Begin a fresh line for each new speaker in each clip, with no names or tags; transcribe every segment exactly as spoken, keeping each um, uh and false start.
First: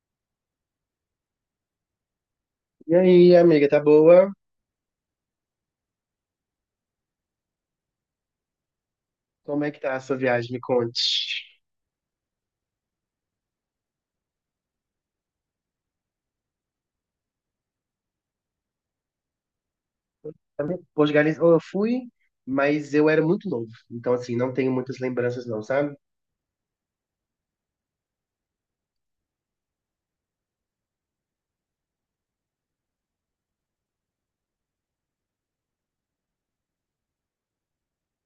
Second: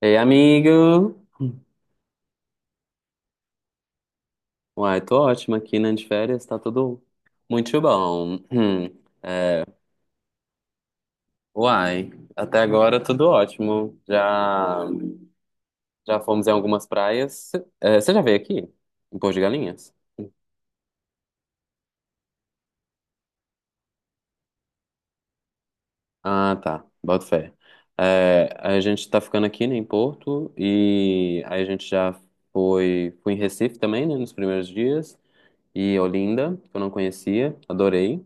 Ei, amigo!
E aí, amiga, tá boa?
Uai, tô ótimo aqui, né, de férias, tá tudo muito bom. Hum,
Como
é,
é que tá a sua viagem? Me conte.
Uai, até agora tudo ótimo. Já, já fomos em algumas praias. Você já veio aqui? Em Porto de Galinhas?
Portugal, eu fui, mas eu era muito novo. Então, assim, não tenho muitas lembranças, não, sabe?
Ah, tá, boto fé. É, a gente tá ficando aqui, né, em Porto, e aí a gente já foi, foi em Recife também, né, nos primeiros dias, e Olinda, que eu não conhecia, adorei.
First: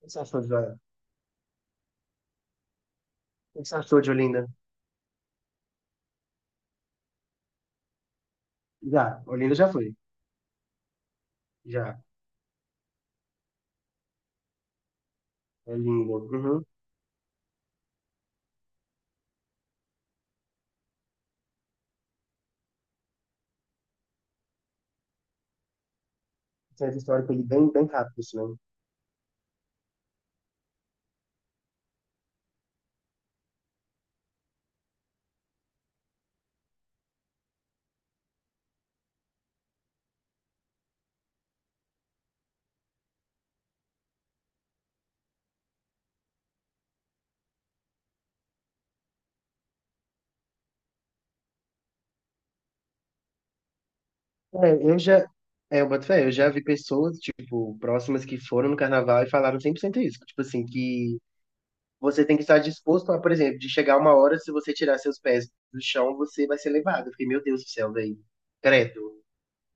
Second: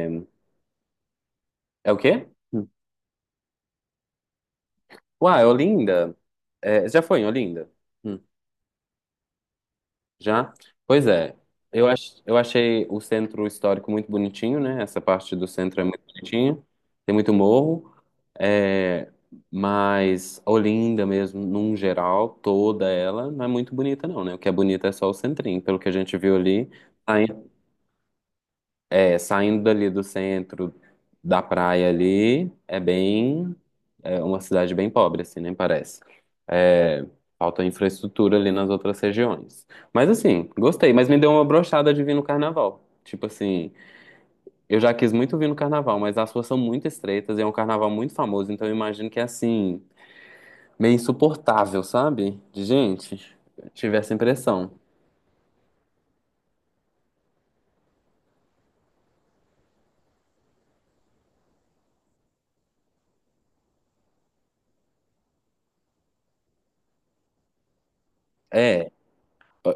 O que você achou de, o
é o quê?
que você achou de Olinda?
Uai, Olinda? É, você já foi em Olinda? Hum,
Já, Olinda já foi.
Já? Pois é. Eu,
Já,
ach, eu achei o centro histórico muito bonitinho, né? Essa parte do centro é muito
Olinda.
bonitinha.
Uhum.
Tem muito morro. É, mas Olinda mesmo, num geral, toda ela, não é muito bonita não, né? O que é bonito é só o centrinho. Pelo que a gente viu ali,
Centro histórico ali bem, bem rápido, assim, né?
é, saindo dali do centro da praia ali, é bem, é uma cidade bem pobre, assim, nem parece. É, falta infraestrutura ali nas outras regiões. Mas assim, gostei, mas me deu uma brochada de vir no carnaval. Tipo assim, eu já quis muito vir no carnaval, mas as ruas são muito estreitas e é um carnaval muito famoso, então eu imagino que é assim, meio insuportável, sabe? De gente, tive essa impressão.
É, eu já... É, eu boto fé, eu já vi pessoas, tipo, próximas que foram no carnaval e falaram cem por cento isso. Tipo assim, que você tem que estar disposto a, por exemplo, de chegar uma hora, se você tirar seus pés do chão, você vai ser levado. Eu fiquei, meu Deus do céu, velho.
É,
Credo.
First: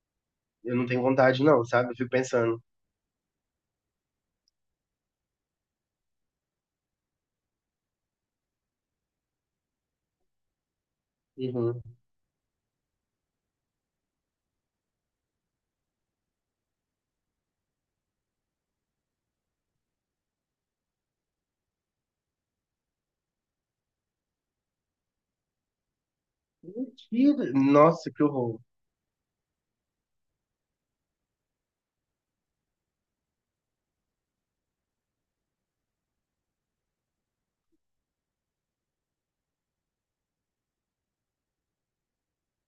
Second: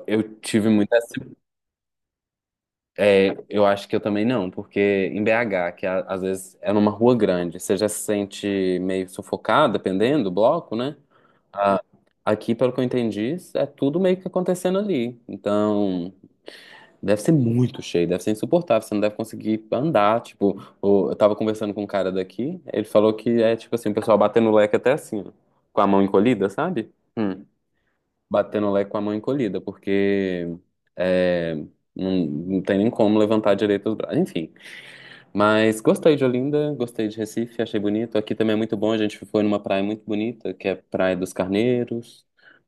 eu tive
Eu não
muita
tenho vontade, não, sabe? Eu fico pensando.
É, eu acho que eu também não, porque em B H, que a- às vezes é numa rua grande, você já se sente meio sufocado, dependendo do bloco, né? A-
Uhum.
Aqui, pelo que eu entendi, é tudo meio que acontecendo ali. Então, deve ser muito cheio, deve ser insuportável, você não deve conseguir andar. Tipo, o- eu tava conversando com um cara daqui, ele falou que é tipo assim, o pessoal batendo o leque até assim, ó, com a mão encolhida, sabe? Hum,
Mentira. Nossa, que horror.
Batendo o leque com a mão encolhida, porque é, não, não tem nem como levantar direito os braços. Enfim, mas gostei de Olinda, gostei de Recife, achei bonito. Aqui também é muito bom, a gente foi numa praia muito bonita, que é a Praia dos Carneiros.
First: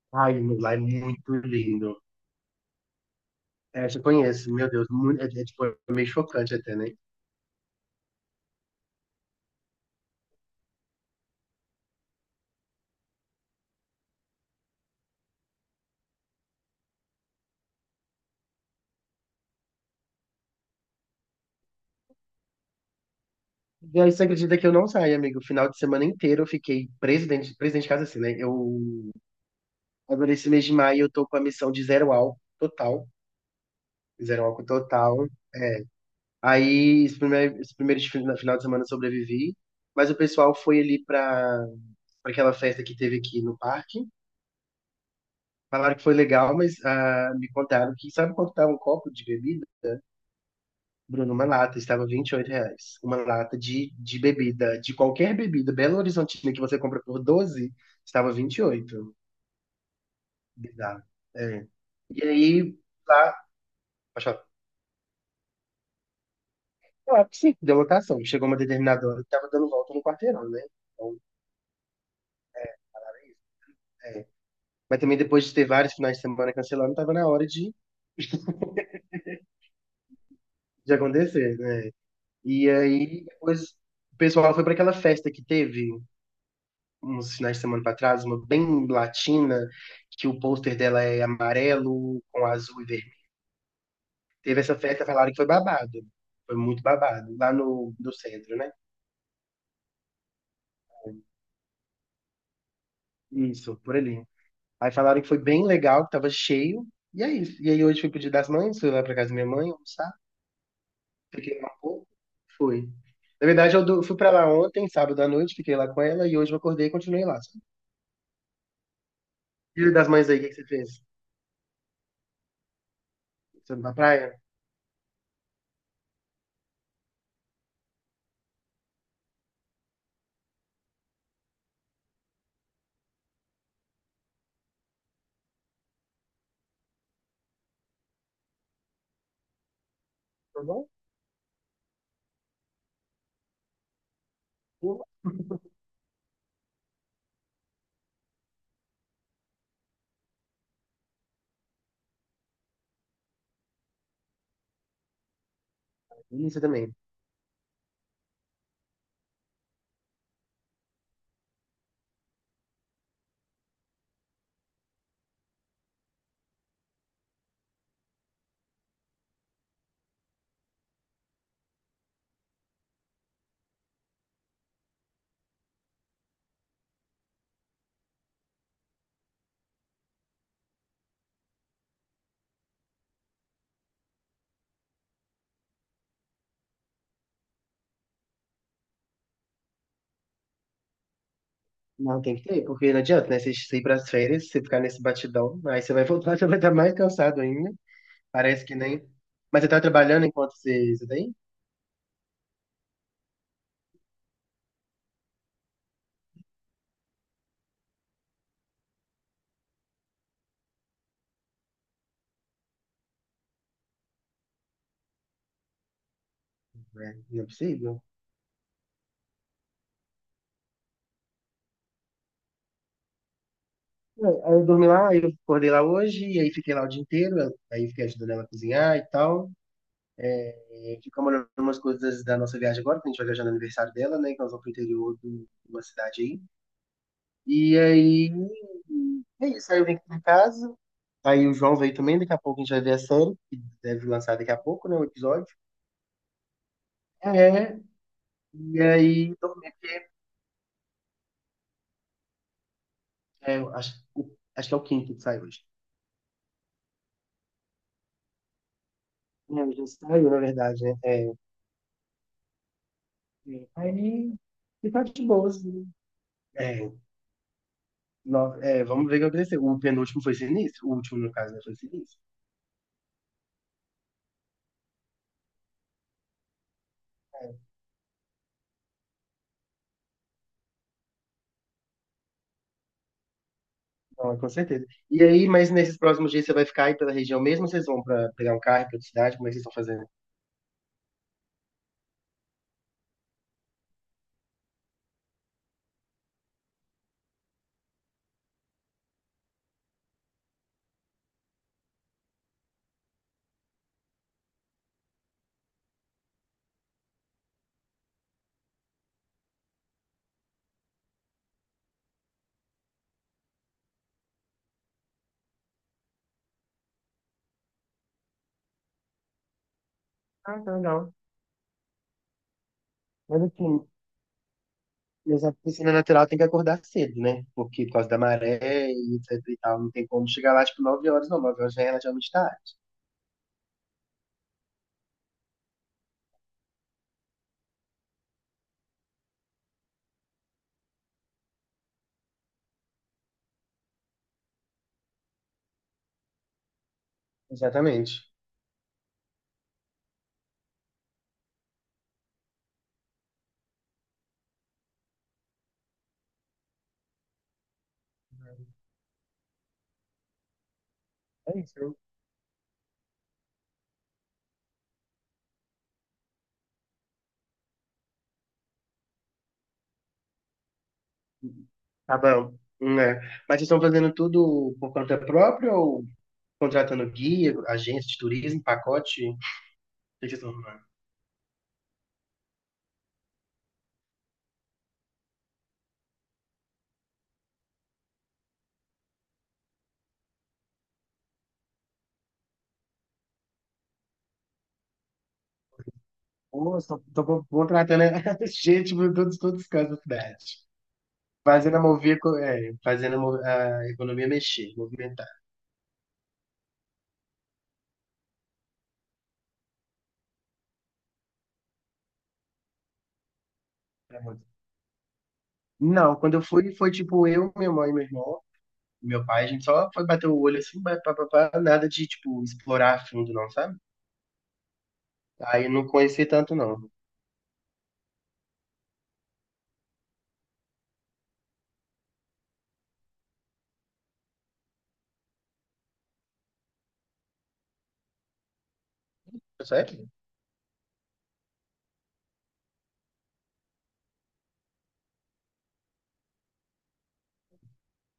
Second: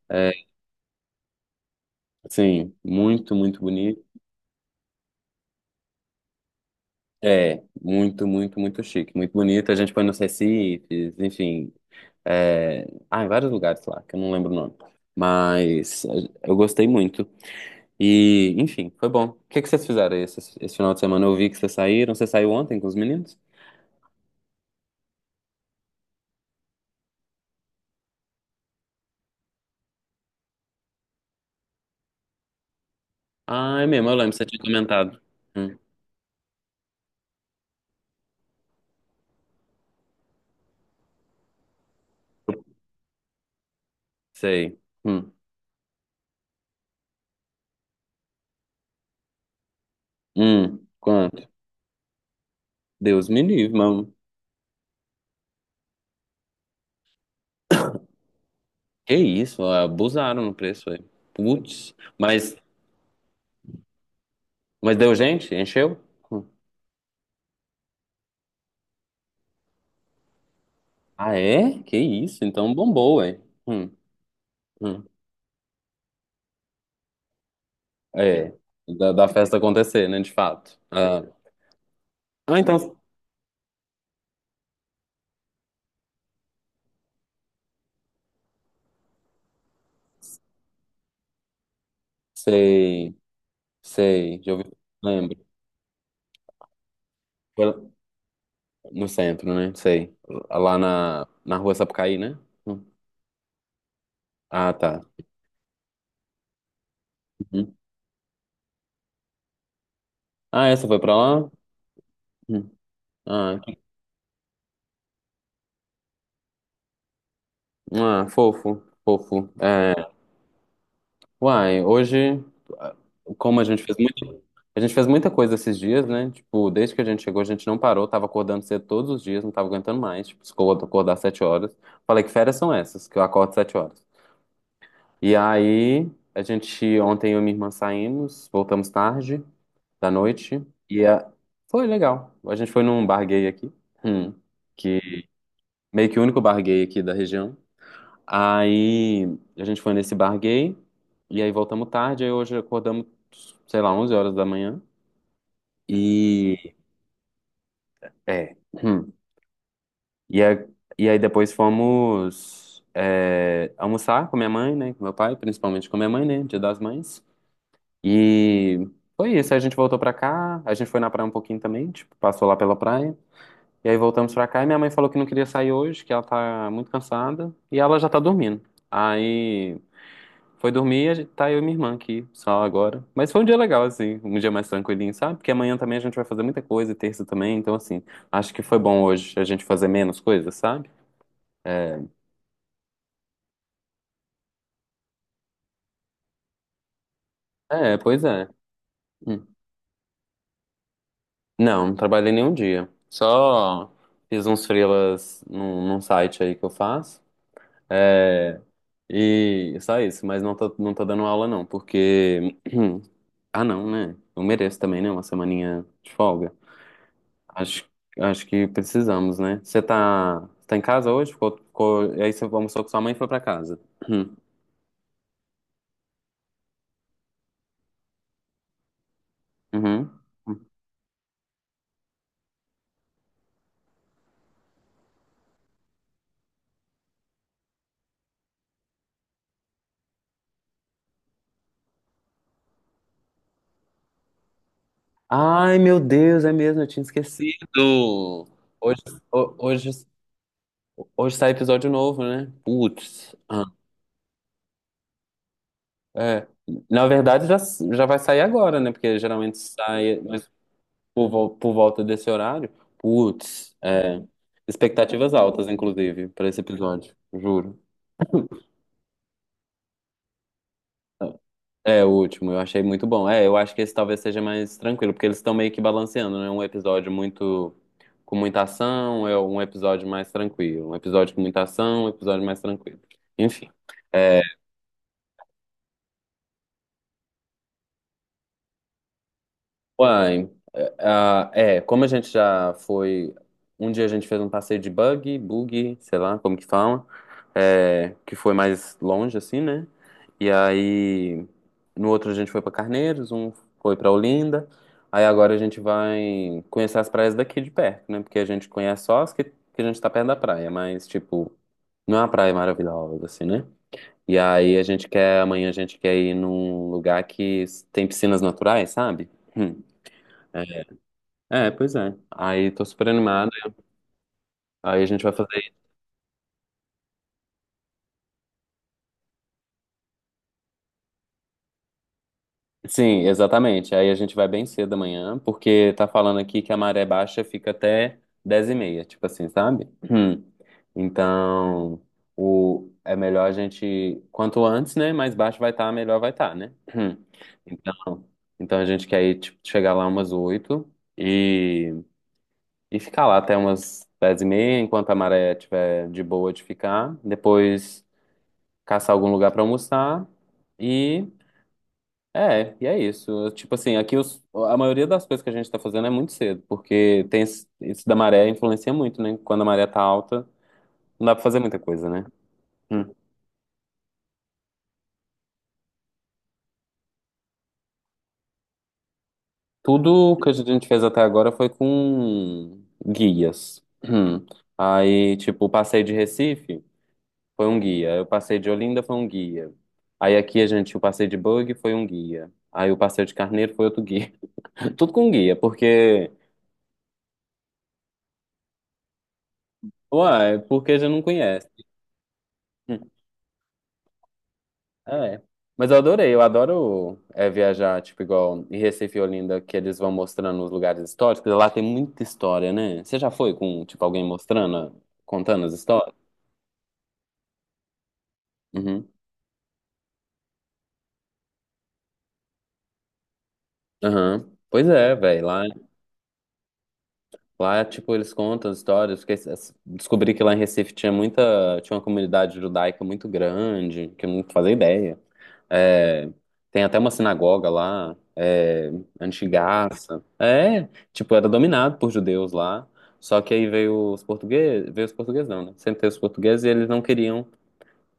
É,
Ai, meu, lá é muito lindo.
sim, muito, muito
É, eu já
bonito.
conheço, meu Deus, muito, é, é, tipo, é meio chocante até, né?
É, muito, muito, muito chique, muito bonito. A gente foi nos Recifes, enfim. É... Ah, em vários lugares lá, que eu não lembro o nome. Mas eh, eu gostei muito. E, enfim, foi bom. O que que vocês fizeram aí esse, esse final de semana? Eu vi que vocês saíram. Você saiu ontem com os meninos?
E aí você acredita que eu não saí, amigo? O final de semana inteiro eu fiquei presidente, presidente de casa assim, né? Eu agora esse mês de maio eu tô com a missão de zero álcool total,
Ah, é mesmo, eu lembro,
zero
você tinha
álcool
comentado.
total.
Hum,
Aí, esse primeiro, esse primeiro fin- final de semana eu sobrevivi, mas o pessoal foi ali pra pra aquela festa que teve aqui no parque.
Sei. Hum.
Falaram que foi legal, mas ah, me contaram que, sabe quanto estava um copo de bebida?
Hum,
Bruno, uma
quanto?
lata, estava vinte e oito reais. Uma
Deus me
lata
livre,
de,
mano.
de bebida, de qualquer bebida, Belo Horizontina, que você compra por doze, estava vinte e oito.
Que isso, abusaram no preço
Bizarro.
aí.
É.
Putz,
E
mas,
aí, lá, pode falar.
mas deu gente? Encheu? Hum.
Claro que sim, deu lotação. Chegou uma determinada hora que estava dando volta no quarteirão, né? Então,
Ah, é? Que isso, então bombou,
era
hein?
isso.
Hum,
É. Mas
hum.
também depois de ter vários finais de semana cancelando, tava na hora de,
É, da, da festa acontecer, né, de fato.
de
Ah,
acontecer, né?
ah,
E
então,
aí depois o pessoal foi para aquela festa que teve uns finais de semana para trás, uma bem latina, que o pôster dela é amarelo com azul e vermelho.
sei, sei, já
Teve
ouvi,
essa festa, falaram que
lembro.
foi babado. Foi muito babado, lá no,
Foi
no centro, né?
no centro, né? Sei. Lá na, na rua Sapucaí, né? Hum.
Isso, por ali.
Ah,
Aí
tá.
falaram que foi bem legal, que tava cheio. E é isso. E
Uhum.
aí hoje fui pro Dia das Mães, fui lá pra casa da minha mãe, almoçar.
Ah, essa foi pra lá?
Fiquei lá um pouco,
Hum.
fui. Na
Ah,
verdade,
que-
eu do- fui pra lá ontem, sábado à noite, fiquei lá com ela e hoje eu acordei e continuei lá, sabe?
ah, Fofo, fofo.
Dia
É.
das Mães aí, o que que você fez?
Uai, hoje, como a
Você foi
gente
pra
fez
praia?
muito, a gente fez muita coisa esses dias, né? Tipo, desde que a gente chegou, a gente não parou, tava acordando cedo todos os dias, não tava aguentando mais. Tipo, ficou acordar às sete horas. Falei que férias são essas, que eu acordo às sete horas. E aí, a gente, ontem eu e minha irmã saímos, voltamos tarde da
Tá
noite,
bom?
e a- foi legal. A gente foi num bar gay aqui, hum, que meio que o único bar gay aqui da região. Aí a gente foi nesse bar gay, e aí voltamos tarde, aí hoje acordamos, sei lá, onze horas da manhã.
Isso
E
também.
é. hum. E, aí- e aí depois fomos é, almoçar com minha mãe, né? Com meu pai, principalmente com minha mãe, né? Dia das Mães. E foi isso. Aí a gente voltou pra cá, a gente foi na praia um pouquinho também, tipo, passou lá pela praia. E aí voltamos pra cá e minha mãe falou que não queria sair hoje, que ela tá muito cansada, e ela já tá dormindo. Aí foi dormir, a gente- tá eu e minha irmã aqui, só agora. Mas foi um dia legal, assim, um dia mais tranquilinho, sabe? Porque amanhã também a gente vai fazer muita coisa, e terça também, então, assim, acho que foi bom hoje a gente fazer menos coisas, sabe?
Não, tem que ter, porque não adianta, né? Você você ir pras férias, você ficar nesse batidão, aí você vai voltar, você vai estar mais cansado ainda.
É, pois é.
Parece que nem.
Hum.
Mas você tá trabalhando enquanto você, você tá aí?
Não, não trabalhei nenhum dia. Só fiz uns freelas num, num site aí que eu faço. É, e só isso, mas não tô, não tô dando aula, não, porque. Ah, não, né? Eu mereço também, né? Uma semaninha de folga.
É, não é
Acho,
possível.
acho que precisamos, né? Você tá, tá em casa hoje? Ficou, ficou, e aí você almoçou com sua mãe e foi pra casa.
É,
Uhum.
aí eu dormi lá, aí eu acordei lá hoje, e aí fiquei lá o dia inteiro, aí fiquei ajudando ela a cozinhar e tal.
Uhum.
Gente fica olhando umas coisas da nossa viagem agora, que a gente vai viajar no aniversário dela, né? Que nós vamos pro interior de uma cidade aí. E aí. É isso. Aí eu vim aqui pra casa. Aí o João veio também, daqui a pouco a gente vai ver a série, que deve lançar daqui a pouco, né? O episódio.
Ai, meu Deus, é mesmo, eu tinha esquecido.
É. E
Hoje,
aí,
ho-
dormi.
hoje, hoje sai episódio novo, né? Putz.
É,
Ah,
eu acho, acho que é o quinto que sai hoje.
é. Na verdade, já, já vai sair agora, né? Porque geralmente
Não, já
sai
saiu, na
mas
verdade, né?
por,
É.
vol- por volta desse horário. Putz, é.
Aí. E tá de
Expectativas
boa,
altas,
assim.
inclusive, pra esse
É,
episódio, juro.
no- é, vamos ver o que aconteceu. O penúltimo foi sinistro, o último, no caso, né, foi
É, o
sinistro.
último, eu achei muito bom. É, eu acho que esse talvez seja mais tranquilo, porque eles estão meio que balanceando, né? Um episódio
É.
muito com muita ação, é um episódio mais tranquilo. Um episódio com muita ação, um episódio mais tranquilo. Enfim.
Não,
é,
com certeza. E aí, mas nesses próximos dias você vai ficar aí pela região mesmo, ou vocês vão para pegar um carro para outra cidade? Como é que vocês estão fazendo?
Uai, é, ah, é, como a gente já foi. Um dia a gente fez um passeio de buggy, buggy, sei lá como que fala, é, que foi mais longe, assim, né? E aí, no outro a gente foi pra Carneiros, um foi pra Olinda. Aí agora a gente vai conhecer as praias daqui de perto, né? Porque a gente conhece só as que, que a gente tá perto da praia, mas, tipo, não é uma praia maravilhosa, assim, né? E aí a gente quer, amanhã a gente quer ir num lugar que tem piscinas naturais, sabe?
Ah, tá legal.
É, pois é. Aí tô super
Mas
animado.
assim,
Aí a gente vai
mas a
fazer.
piscina natural tem que acordar cedo, né? Porque por causa da maré e etc e tal, não tem como chegar lá tipo nove horas, não. Nove horas já é relativamente tarde.
Sim, exatamente. Aí a gente vai bem cedo amanhã, porque tá falando aqui que a maré baixa fica até dez e meia, tipo assim, sabe? Hum. Então, o... é melhor a gente. Quanto antes, né? Mais baixo vai estar, melhor vai estar, né? Hum.
Exatamente.
Então, então a gente quer ir, tipo, chegar lá umas oito e, e ficar lá até umas dez e meia, enquanto a maré tiver de boa de ficar. Depois, caçar algum lugar pra almoçar e
É isso.
é, e é isso. Tipo assim, aqui os, a maioria das coisas que a gente tá fazendo é muito cedo, porque tem esse- isso da maré influencia muito, né? Quando a maré tá alta, não dá pra fazer muita coisa,
Tá
né?
bom.
Hum.
Né? Mas vocês estão fazendo tudo por conta própria ou contratando guia, agência de turismo, pacote. O que que
Tudo
vocês
que
estão...
a gente fez até agora foi com guias. Hum. Aí, tipo, o passeio de Recife foi um guia, aí o passeio de Olinda foi um guia. Aí aqui a gente, o passeio de bug foi um guia. Aí o passeio de Carneiro foi outro guia. Tudo com guia, porque
Pô, só tô contratando gente por todos, todos os cantos da cidade.
uai, porque já não conhece.
Fazendo a mover, co- é,
Hum,
fazendo a, mo- a economia mexer, movimentar.
É. Mas eu adorei, eu adoro é, viajar, tipo, igual em Recife e Olinda, que eles vão mostrando os lugares históricos. Lá tem muita história, né? Você já foi com, tipo,
É
alguém
muito.
mostrando, contando as histórias?
Não, quando eu fui, foi tipo eu, minha mãe, meu irmão,
Uhum.
meu pai, a gente só foi bater o olho assim, pá, pá, pá, pá, nada de, tipo, explorar a fundo, não, sabe?
Aham. Pois é, velho.
Aí
lá
eu não conheci tanto, não.
Lá, tipo, eles contam as histórias, porque es- descobri que lá em Recife tinha muita, tinha uma comunidade judaica muito grande, que eu não fazia ideia. É, tem até uma sinagoga lá, é,
Sério?
antigaça. É, tipo, era dominado por judeus lá, só que aí veio os portugueses, veio os portugueses não, né? Sempre teve os portugueses e eles não queriam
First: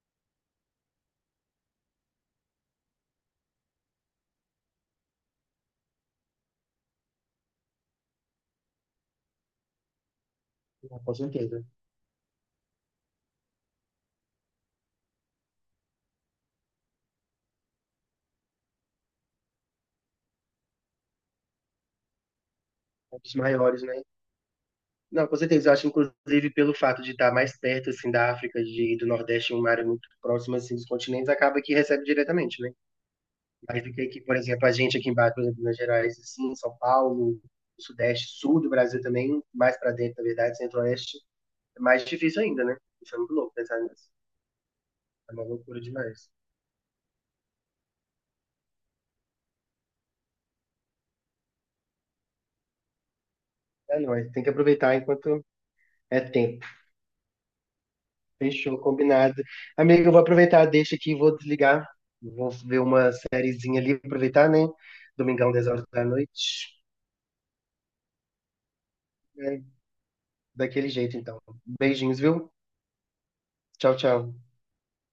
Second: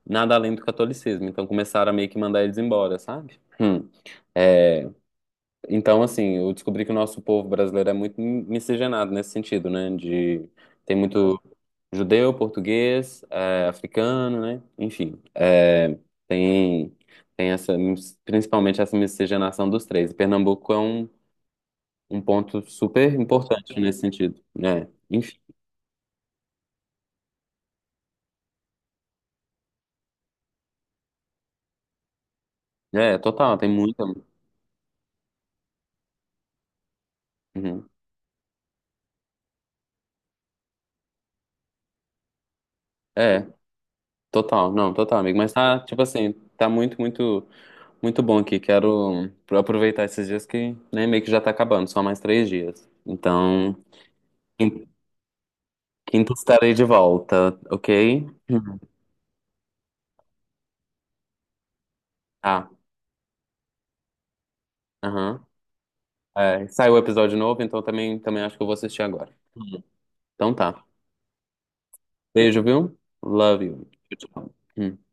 nada além do catolicismo, então começaram a meio que mandar eles embora, sabe? Hum. É, então, assim, eu descobri que o nosso povo brasileiro é muito mi- miscigenado nesse sentido, né? De, tem,
Com
muito
certeza.
judeu, português, é, africano, né? Enfim, é, tem, tem essa, mis- principalmente essa miscigenação dos três. E Pernambuco é um, um ponto super
Um dos
importante
maiores,
nesse
né?
sentido, né?
Não, com
Enfim,
certeza. Eu acho, inclusive, pelo fato de estar mais perto, assim, da África de, e do Nordeste, uma área muito próxima, assim, dos continentes, acaba que recebe diretamente, né?
é, total, tem
Mais do que
muita.
aqui, por exemplo, a gente aqui embaixo, por exemplo, em Minas Gerais, assim, São Paulo,
Uhum.
Sudeste, Sul do Brasil também, mais para dentro, na verdade, Centro-Oeste, é mais difícil ainda, né? Isso é muito
É,
louco pensar nisso.
total, não, total,
É
amigo.
uma
Mas
loucura
tá, tipo
demais.
assim, tá muito, muito. Muito bom aqui. Quero aproveitar esses dias que, né, meio que já tá acabando, só mais três dias. Então,
É, não, é- tem que
quin-
aproveitar enquanto é
quinta
tempo.
estarei de volta, ok?
Fechou,
Uhum.
combinado. Amigo, eu vou aproveitar, deixa aqui, vou desligar. Vou
ah
ver uma sériezinha ali, aproveitar, né?
Aham.
Domingão, dez horas da
É,
noite.
saiu o episódio novo, então também, também acho que eu vou assistir agora.
É,
Então tá.
daquele jeito, então. Beijinhos, viu?
Beijo, viu? Love you.
Tchau,
Tchau,
tchau.
tchau. Hum.